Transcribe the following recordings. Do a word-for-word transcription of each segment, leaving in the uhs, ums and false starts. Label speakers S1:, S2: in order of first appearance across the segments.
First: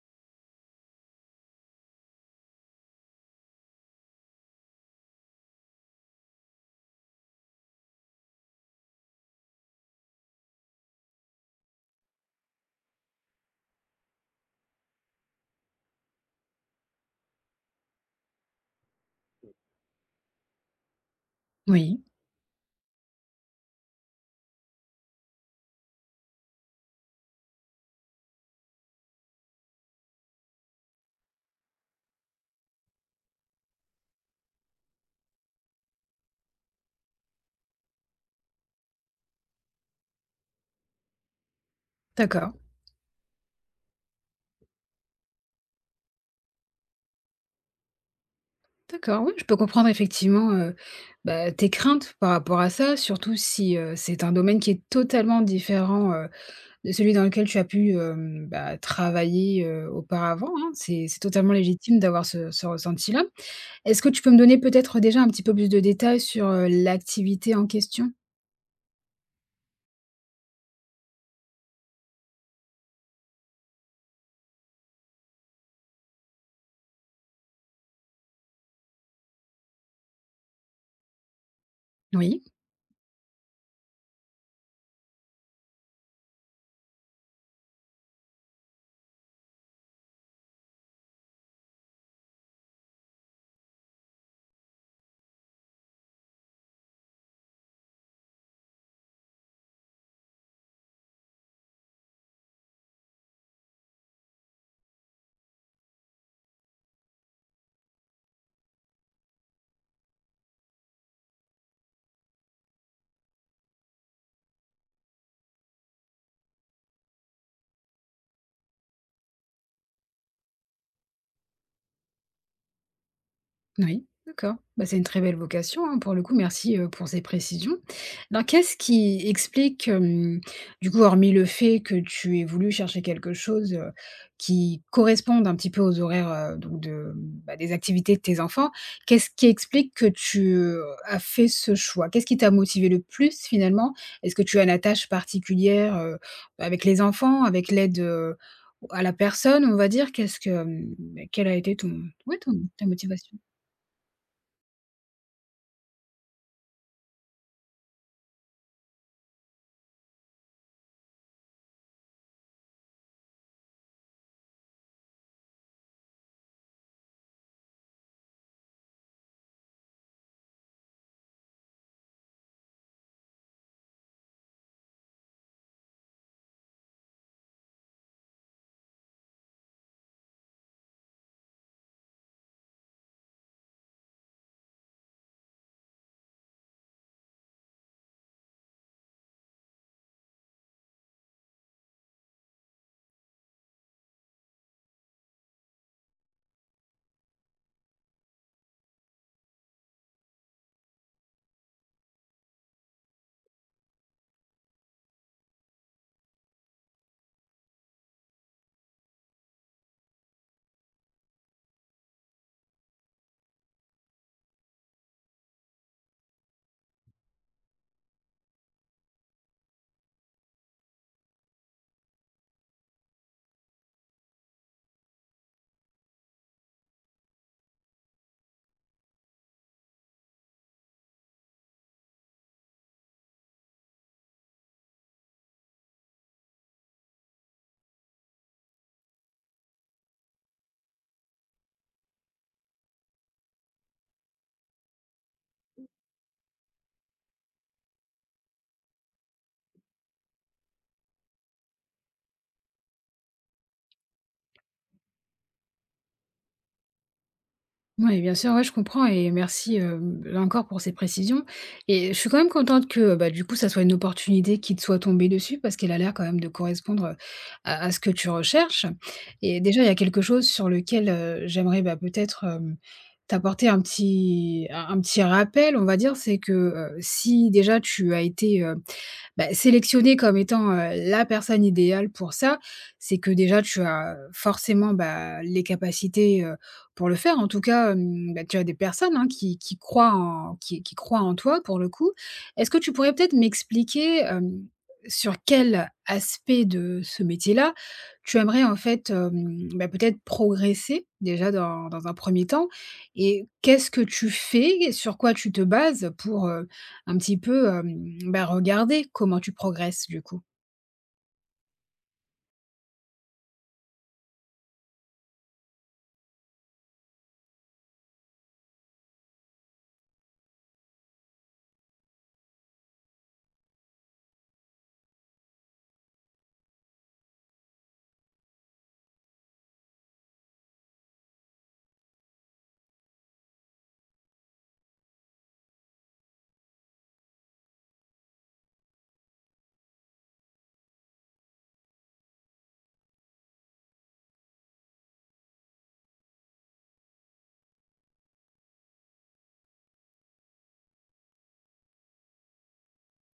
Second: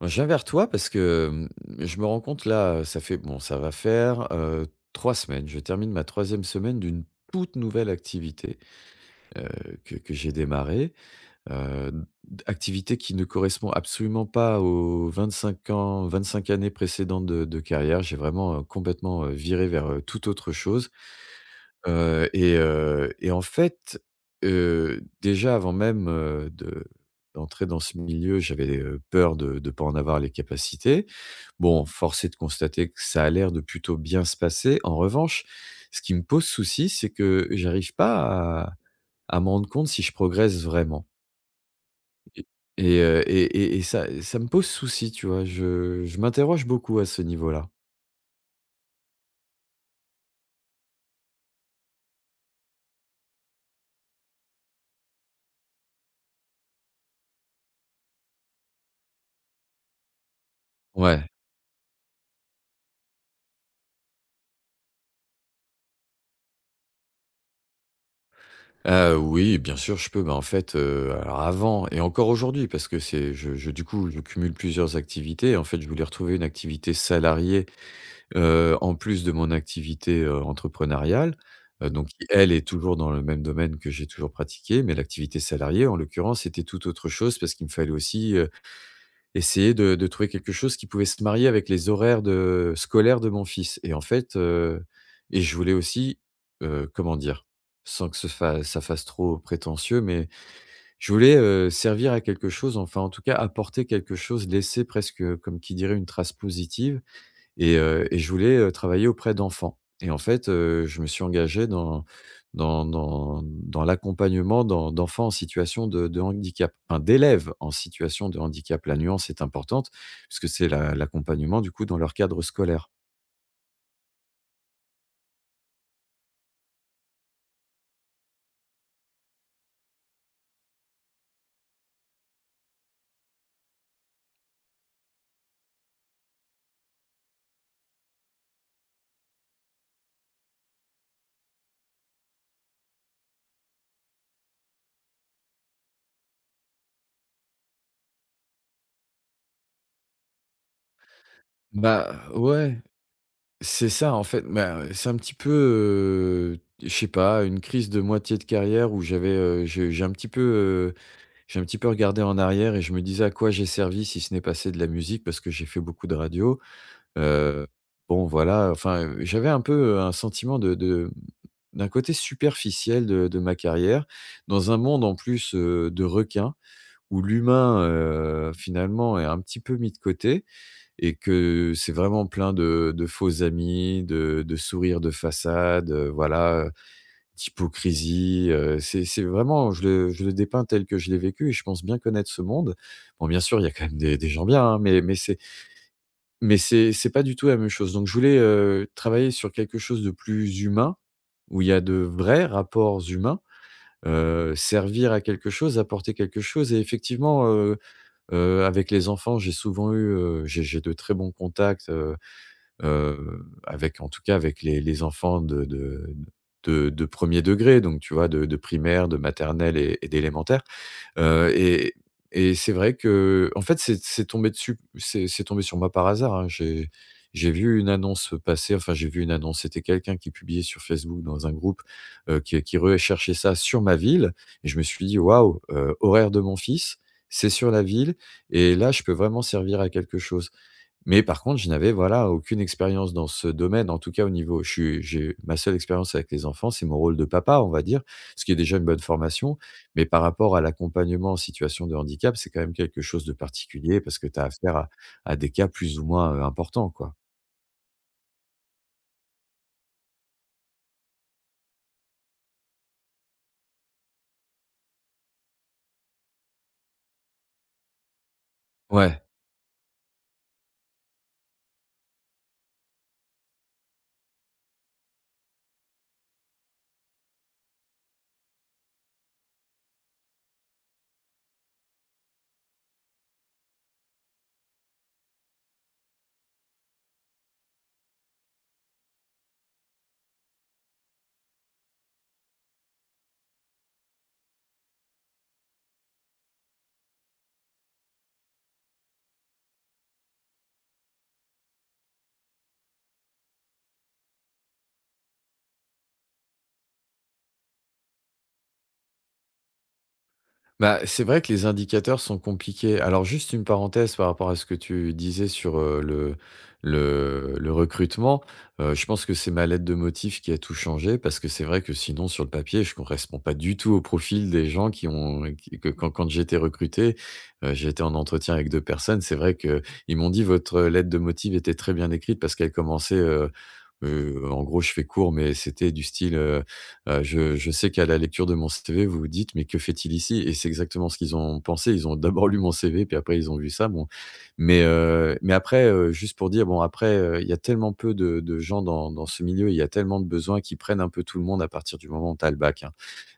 S1: Je viens vers toi parce que, mmh, je me rends compte là, ça fait bon, ça va faire, heu, trois semaines. Je termine ma troisième semaine d'une toute nouvelle activité, heu, que que j'ai démarrée, heu, d activité qui ne correspond absolument pas aux vingt-cinq ans vingt-cinq années précédentes de de carrière. J'ai vraiment, heu, complètement, heu, viré vers, heu, toute autre chose.
S2: Oui,
S1: Heu et heu et en fait, heu, déjà avant même, heu, de d'entrer dans ce milieu, j'avais, heu, peur de de pas en avoir les capacités. Bon, force est de constater que ça a l'air de plutôt bien se passer. En revanche, ce qui me pose souci, c'est que j'arrive pas à à me rendre compte si je progresse vraiment, et
S2: d'accord.
S1: et heu et et et ça, ça me pose souci, tu vois? Je je m'interroge beaucoup à ce niveau-là.
S2: D'accord, oui, je peux comprendre effectivement, heu, bah, tes craintes par rapport à ça, surtout si, heu, c'est un domaine qui est totalement différent, heu, de celui dans lequel tu as pu, hem, bah, travailler, heu, auparavant, hein. C'est c'est
S1: Ouais.
S2: totalement légitime d'avoir ce ce ressenti-là. Est-ce que tu peux me donner peut-être déjà un petit peu plus de détails sur, heu, l'activité en question?
S1: Heu, oui, bien sûr, je peux. Bah, en fait, heu, alors avant et encore aujourd'hui parce que c'est je je du coup, je cumule plusieurs activités. En fait, je voulais retrouver une activité salariée, heu, en plus de mon activité, heu, entrepreneuriale, heu, donc qui
S2: Oui.
S1: elle est toujours dans le même domaine que j'ai toujours pratiqué. Mais l'activité salariée en l'occurrence, c'était tout autre chose parce qu'il me fallait aussi, heu essayer de de trouver quelque chose qui pouvait se marier avec les horaires de scolaires de mon fils. Et en fait, heu et je voulais aussi, heu, comment dire? Sans que ce fa ça fasse trop prétentieux, mais je voulais, heu, servir à quelque chose, enfin en tout cas apporter quelque chose, laisser presque, comme qui dirait, une trace positive. Et heu et je voulais, heu, travailler auprès d'enfants. Et en fait, heu, je me suis engagé dans dans dans dans l'accompagnement d'en d'enfants en situation de de handicap, enfin d'élèves en situation de handicap. La nuance est importante puisque c'est la l'accompagnement du coup dans leur cadre scolaire.
S2: Oui, d'accord. Bah, c'est une très belle vocation, hein, pour le coup. Merci, heu, pour ces précisions. Alors qu'est-ce qui explique, hem, du coup, hormis le fait que tu aies voulu chercher quelque chose, heu, qui corresponde un petit peu aux horaires, heu, donc de, bah, des activités de tes enfants, qu'est-ce qui explique que tu, heu, as fait ce choix? Qu'est-ce qui t'a motivé le plus finalement? Est-ce que tu as une attache particulière, heu, avec les enfants, avec l'aide, heu, à la personne, on va dire? Qu'est-ce que, quelle a été ton
S1: Bah,
S2: ouais, ton
S1: ouais,
S2: ta motivation?
S1: c'est ça en fait. Bah, c'est un petit peu, heu, je sais pas, une crise de moitié de carrière où j'avais, heu, j'ai j'ai un petit peu, heu, j'ai un petit peu regardé en arrière et je me disais: «À quoi j'ai servi si ce n'est passer de la musique?» parce que j'ai fait beaucoup de radio. Heu, bon voilà, enfin, heu, j'avais un peu un sentiment de de d'un côté superficiel de de ma carrière, dans un monde en plus, heu, de requins, où l'humain, heu, finalement est un petit peu mis de côté, et que c'est vraiment plein de de faux amis, de de sourires de façade, heu, voilà, heu, d'hypocrisie. Heu, c'est c'est vraiment, je le je le dépeins tel que je l'ai vécu, et je pense bien connaître ce monde. Bon, bien sûr, il y a quand même des des gens bien, hein, mais mais c'est mais c'est c'est pas du tout la même chose. Donc je voulais, heu, travailler sur quelque chose de plus humain, où il y a de vrais rapports humains, heu, servir à quelque chose, apporter quelque chose. Et effectivement, heu heu, avec les enfants, j'ai souvent eu, heu, j'ai j'ai de très bons contacts, heu heu, avec en tout cas avec les les enfants de de de de premier degré, donc tu vois de de primaire, de maternelle et et d'élémentaire. Heu et et c'est vrai que en fait, c'est c'est tombé dessus c'est c'est tombé sur moi par hasard, hein. J'ai j'ai vu une annonce passer, enfin, j'ai vu une annonce, c'était quelqu'un qui publiait sur Facebook dans un groupe, heu, qui qui recherchait ça sur ma ville, et je me suis dit: «Waouh, heu, horaires de mon fils, c'est sur la ville, et là je peux vraiment servir à quelque chose». Mais par contre, je n'avais, voilà, aucune expérience dans ce domaine, en tout cas au niveau je suis j'ai ma seule expérience avec les enfants, c'est mon rôle de papa, on va dire, ce qui est déjà une bonne formation. Mais par rapport à l'accompagnement en situation de handicap, c'est quand même quelque chose de particulier parce que tu as affaire à à des cas plus ou moins, heu, importants, quoi.
S2: Oui, bien sûr, ouais, je comprends et merci, hem, là encore pour ces précisions et je suis quand même contente que, bah, du coup, ça soit une opportunité qui te soit tombée dessus parce qu'elle a l'air quand même de correspondre, à à ce que tu recherches.
S1: Ouais.
S2: Et déjà, il y a quelque chose sur lequel, heu, j'aimerais, bah, peut-être, hem, t'apporter un petit un un petit rappel, on va dire. C'est que, heu, si déjà tu as été, bah, sélectionnée comme étant, heu, la personne idéale pour ça, c'est que déjà tu as forcément, bah, les capacités, heu, pour le faire. En tout cas, hem, bah, tu as des personnes, hein, qui qui croient en qui qui croient en toi pour le coup. Est-ce que tu pourrais peut-être m'expliquer, hem, sur quel aspect de ce métier-là tu aimerais en fait, hem, bah, peut-être progresser déjà dans dans un premier temps? Et qu'est-ce que tu fais? Sur quoi tu te bases pour, un petit peu, hem, bah, regarder comment tu progresses du coup.
S1: Bah, c'est vrai que les indicateurs sont compliqués. Alors, juste une parenthèse par rapport à ce que tu disais sur euh, le, le, le recrutement. Euh, je pense que c'est ma lettre de motif qui a tout changé parce que c'est vrai que sinon, sur le papier, je ne correspond pas du tout au profil des gens qui ont. Qui- que quand Quand j'ai été recruté, euh, j'ai été en entretien avec deux personnes. C'est vrai qu'ils m'ont dit votre lettre de motif était très bien écrite parce qu'elle commençait heu, en gros, je fais court, mais c'était du style, heu heu: «Je je sais qu'à la lecture de mon C V, vous vous dites: "Mais que fait-il ici?"» et c'est exactement ce qu'ils ont pensé. Ils ont d'abord lu mon C V, puis après ils ont vu ça. Bon, mais heu, mais après, heu, juste pour dire, bon, après, heu, il y a tellement peu de de gens dans dans ce milieu, il y a tellement de besoins qu'ils prennent un peu tout le monde à partir du moment où tu as le bac, hein.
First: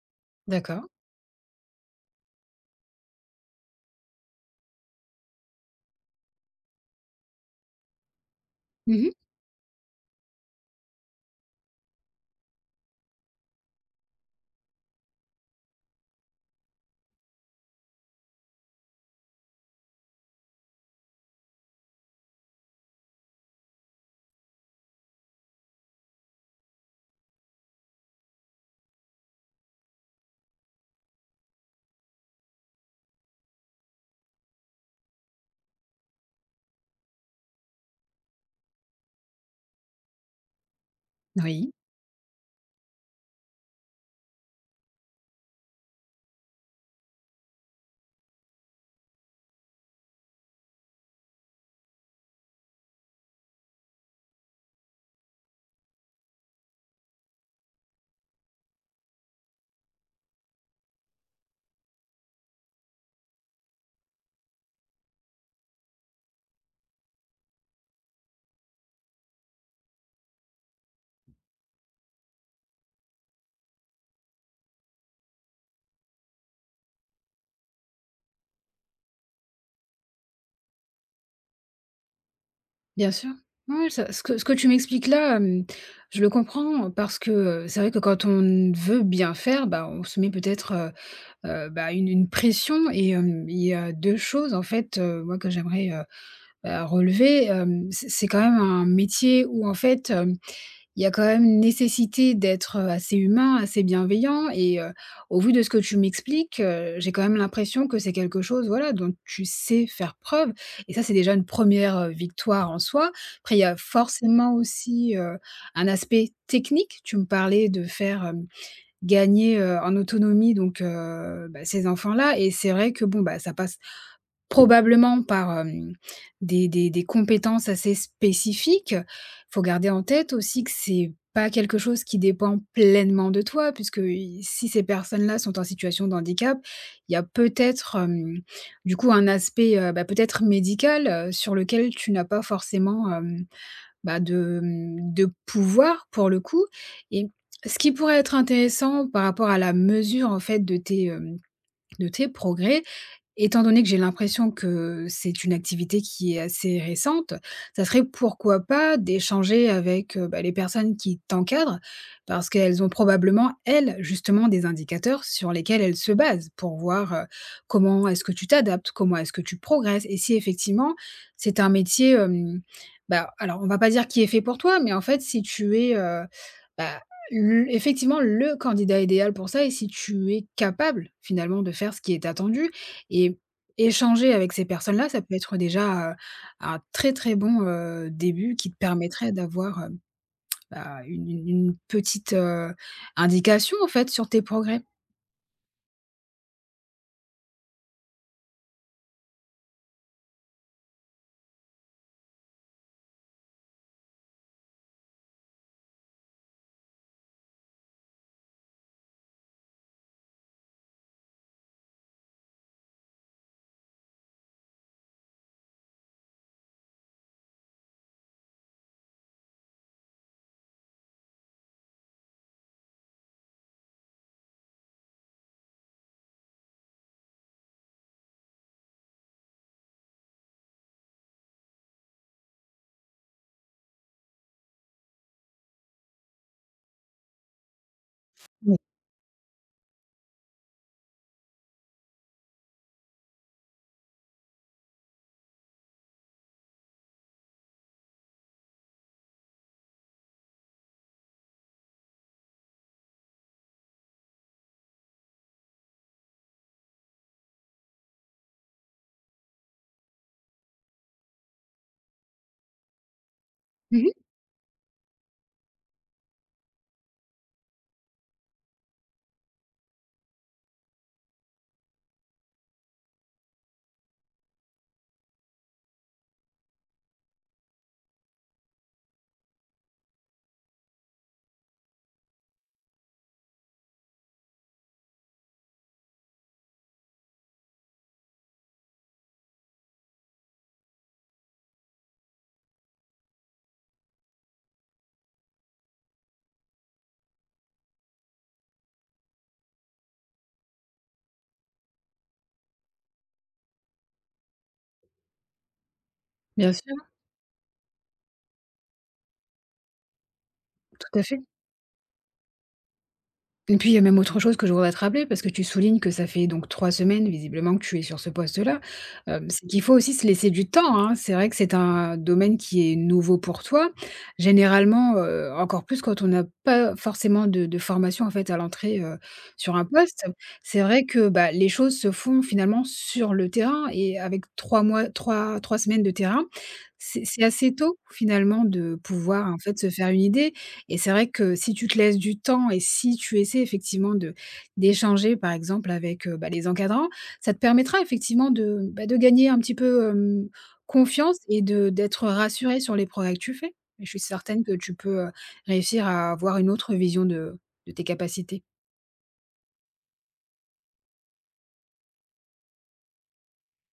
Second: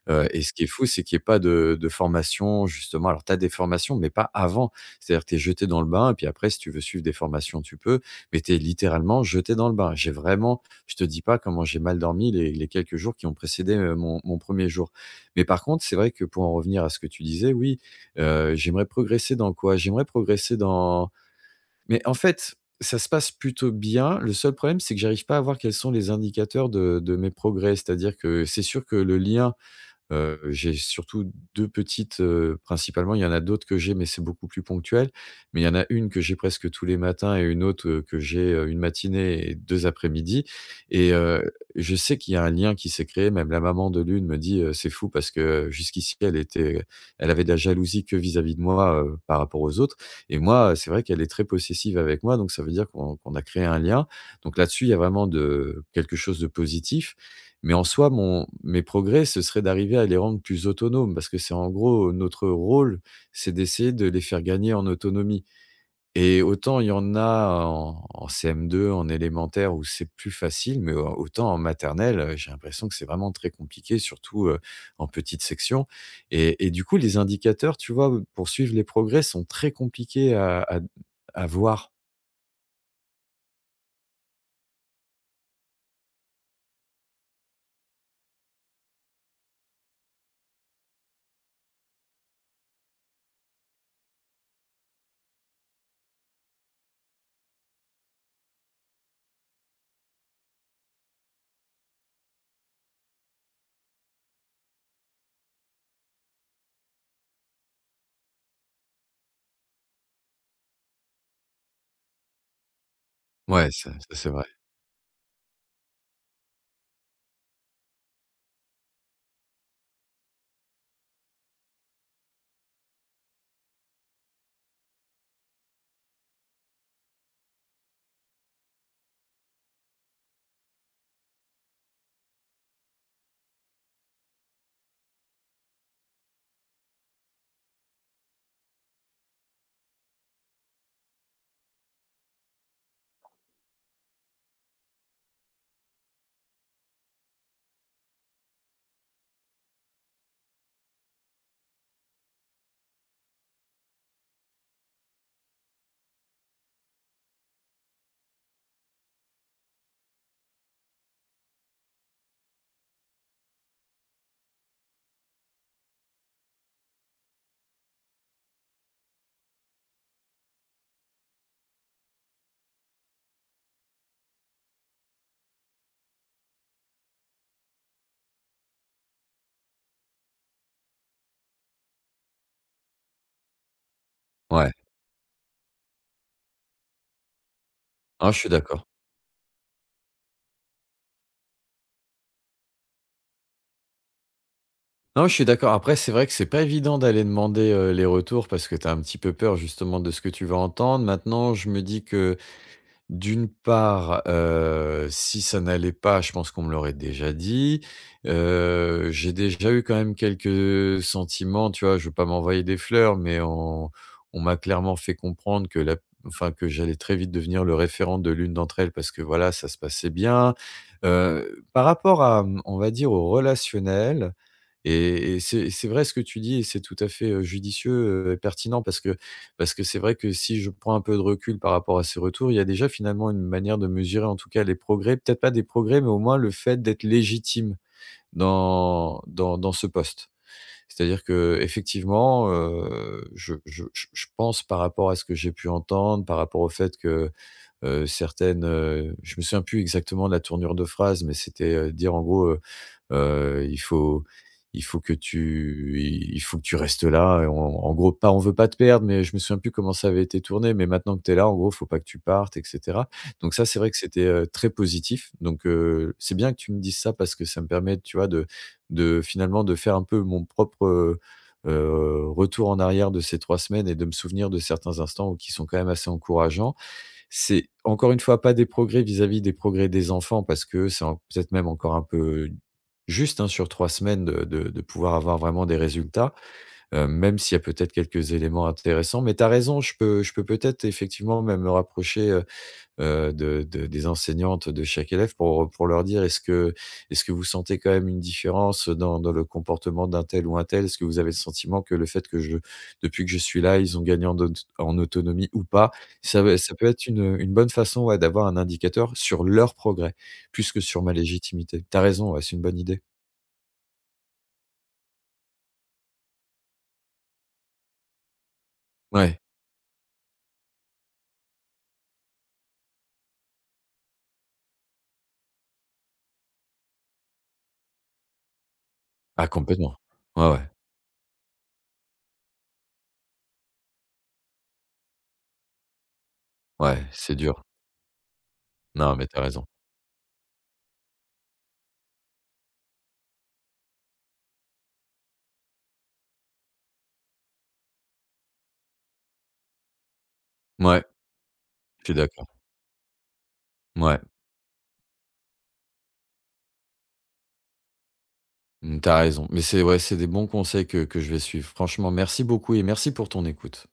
S1: Heu et ce qui est
S2: D'accord.
S1: fou, c'est qu'il y ait pas de de formation justement, alors tu as des formations, mais pas avant. C'est-à-dire que tu es jeté dans le bain et puis après si tu veux suivre des formations, tu peux, mais tu es
S2: Mmh.
S1: littéralement jeté dans le bain. J'ai vraiment Je te dis pas comment j'ai mal dormi les les quelques jours qui ont précédé, heu, mon mon premier jour. Mais par contre, c'est vrai que pour en revenir à ce que tu disais, oui, heu, j'aimerais progresser dans quoi? J'aimerais progresser dans Mais en fait, ça se passe plutôt bien. Le seul problème, c'est que j'arrive pas à voir quels sont les indicateurs de de mes progrès. C'est-à-dire que c'est sûr que le lien. Heu, j'ai surtout deux petites, heu, principalement. Il y en a d'autres que j'ai, mais c'est beaucoup plus ponctuel. Mais il y en a une que j'ai presque tous les matins et une autre, heu, que j'ai, heu, une matinée et deux après-midi, et heu,
S2: Oui,
S1: je sais qu'il y a un lien qui s'est créé. Même la maman de l'une me dit, heu: «C'est fou parce que jusqu'ici elle était elle avait de la jalousie que vis-à-vis de moi, heu, par rapport aux autres», et moi, c'est vrai qu'elle est très possessive avec moi, donc ça veut dire qu'on qu'on a créé un lien. Donc là-dessus, il y a vraiment de quelque chose de positif, mais en soi, mon mes progrès, ce serait d'arriver à les rendre plus autonomes, parce que c'est en gros notre rôle, c'est d'essayer de les faire gagner en autonomie. Et autant il y en a en en C M deux, en élémentaire, où c'est plus facile, mais au autant en maternelle, heu, j'ai l'impression que c'est vraiment très compliqué, surtout, heu, en petite section. Et et du coup, les indicateurs, tu vois, pour suivre les progrès sont très compliqués à à à voir.
S2: bien sûr. Ouais, ça ce que ce que tu m'expliques là, hem, je le comprends parce que, heu, c'est vrai que quand on veut bien faire, bah, on se met peut-être, heu heu, bah, une une pression. Et hem, il y a deux choses en fait, heu, moi que j'aimerais, heu, bah, relever, hem, c'est c'est quand même un métier où en fait, il y a quand même une nécessité d'être, heu, assez humain, assez bienveillant. Et heu, au vu de ce que tu m'expliques, heu, j'ai quand même l'impression que c'est quelque chose, voilà, dont tu sais faire preuve, et ça, c'est déjà une première re victoire en soi. Après, il y
S1: Ouais,
S2: a
S1: ça ça c'est vrai.
S2: forcément aussi, heu, un aspect technique. Tu me parlais de faire, hem, gagner, heu, en autonomie donc heu, bah, ces enfants-là, et c'est vrai que, bon, bah, ça passe probablement par, hem, des des des compétences assez spécifiques. Il faut garder en tête aussi que c'est pas quelque chose qui dépend pleinement de toi puisque i si ces personnes-là sont en situation de handicap, il y a peut-être, hem, du coup un aspect, heu, bah, peut-être médical, heu, sur lequel tu n'as pas forcément, hem, bah, de, mmh, de pouvoir pour le coup. Et ce qui pourrait être intéressant par rapport à la mesure en fait de tes, hem, de tes progrès, étant donné que j'ai l'impression que c'est une activité qui est assez récente, ça serait pourquoi pas d'échanger avec, heu, bah, les personnes qui t'encadrent, parce qu'elles ont probablement, elles, justement des indicateurs sur lesquels elles se basent pour voir, heu, comment est-ce que tu t'adaptes, comment est-ce que tu progresses, et si effectivement c'est un métier, hem, bah, alors on va pas dire qui est fait pour toi, mais en fait si tu es, heu, bah, l effectivement le candidat idéal pour ça, et si tu es capable finalement de faire ce qui est attendu, et échanger avec ces
S1: Ouais.
S2: personnes-là, ça peut être déjà, heu, un très, très bon, heu,
S1: Ah, je suis
S2: début qui te
S1: d'accord.
S2: permettrait d'avoir, heu, bah, une une une petite, heu, indication, en fait, sur tes progrès.
S1: Non, je suis d'accord. Après, c'est vrai que c'est pas évident d'aller demander, heu, les retours parce que tu as un petit peu peur justement de ce que tu vas entendre. Maintenant, je me dis que d'une part, heu, si ça n'allait pas, je pense qu'on me l'aurait déjà dit. Heu, j'ai déjà eu quand même quelques sentiments, tu vois? Je veux pas m'envoyer des fleurs, mais on on m'a clairement fait comprendre que la enfin, que j'allais très vite devenir le référent de l'une d'entre elles, parce que voilà, ça se passait bien. Heu, par rapport à, mmh, on va dire au relationnel, et et c'est c'est vrai ce que tu dis et c'est tout à fait, heu, judicieux, heu, et pertinent, parce que parce que c'est vrai que si je prends un peu de recul par rapport à ces retours, il y a déjà finalement une manière de mesurer en tout cas les progrès, peut-être pas des progrès, mais au moins le fait d'être légitime
S2: Oui.
S1: dans dans dans ce poste. C'est-à-dire qu'effectivement, heu, je je je je pense, par rapport à ce que j'ai pu entendre, par rapport au fait que, heu, certaines, heu, je me souviens plus exactement de la tournure de phrase, mais c'était, heu, dire en gros, Heu, il faut il faut que tu il faut que tu restes là et on, en gros, pas, on veut pas te perdre, mais je me souviens plus comment ça avait été tourné, mais maintenant que tu es là, en gros, faut pas que tu partes, et cetera. Donc ça, c'est vrai que
S2: Mmh.
S1: c'était, heu, très positif. Donc, heu, c'est bien que tu me dises ça parce que ça me permet, tu vois, de de finalement de faire un peu mon propre, heu heu, retour en arrière de ces trois semaines, et de me souvenir de certains instants qui sont quand même assez encourageants. C'est encore une fois pas des progrès vis-à-vis des progrès des enfants, parce que c'est en- peut-être même encore un peu juste, hein, sur trois semaines de, de- de pouvoir avoir vraiment des résultats, euh, même s'il y a peut-être quelques éléments intéressants. Mais tu as raison, je peux, je peux peut-être effectivement même me rapprocher, euh, heu, de de des enseignantes de chaque élève pour pour leur dire: «Est-ce que est-ce que vous sentez quand même une différence dans dans le comportement d'un tel ou un tel? Est-ce que vous avez le sentiment que le fait que je depuis que je suis là, ils ont gagné en aut en autonomie ou pas?» ça va
S2: Bien
S1: ça peut
S2: sûr,
S1: être une, une bonne façon, ouais, d'avoir un indicateur sur leur progrès, plus que sur ma
S2: tout à fait.
S1: légitimité. T'as raison, ouais, c'est une bonne idée.
S2: Et puis, il y a même autre chose que je voudrais te rappeler, parce que tu soulignes que ça fait donc trois semaines visiblement que tu es sur ce poste-là.
S1: Ouais.
S2: Hem, c'est qu'il faut aussi se laisser du temps, hein. C'est vrai que c'est un domaine qui est nouveau pour toi. Généralement, heu, encore plus quand on n'a pas forcément de de formation, en fait, à l'entrée, heu,
S1: Ah,
S2: sur un
S1: complètement.
S2: poste.
S1: Ouais, ouais.
S2: C'est vrai que, bah, les choses se font finalement sur le terrain, et avec trois mois, trois, trois semaines de terrain,
S1: Ouais,
S2: c'est
S1: c'est
S2: c'est
S1: dur.
S2: assez tôt finalement de
S1: Non, mais t'as
S2: pouvoir, en
S1: raison.
S2: fait, se faire une idée. Et c'est vrai que si tu te laisses du temps et si tu essaies effectivement de d'échanger par exemple avec, heu, bah, les encadrants, ça te permettra effectivement de, bah, de gagner un petit peu, hem,
S1: Ouais,
S2: confiance, et de
S1: je suis
S2: d'être
S1: d'accord.
S2: rassuré sur les progrès que tu fais. Et je suis
S1: Ouais.
S2: certaine que tu peux, heu, réussir à avoir une autre vision de de tes capacités.
S1: Mmh, tu raison. Mais c'est, ouais, c'est des bons conseils que que je vais suivre. Franchement, merci beaucoup et merci pour ton écoute.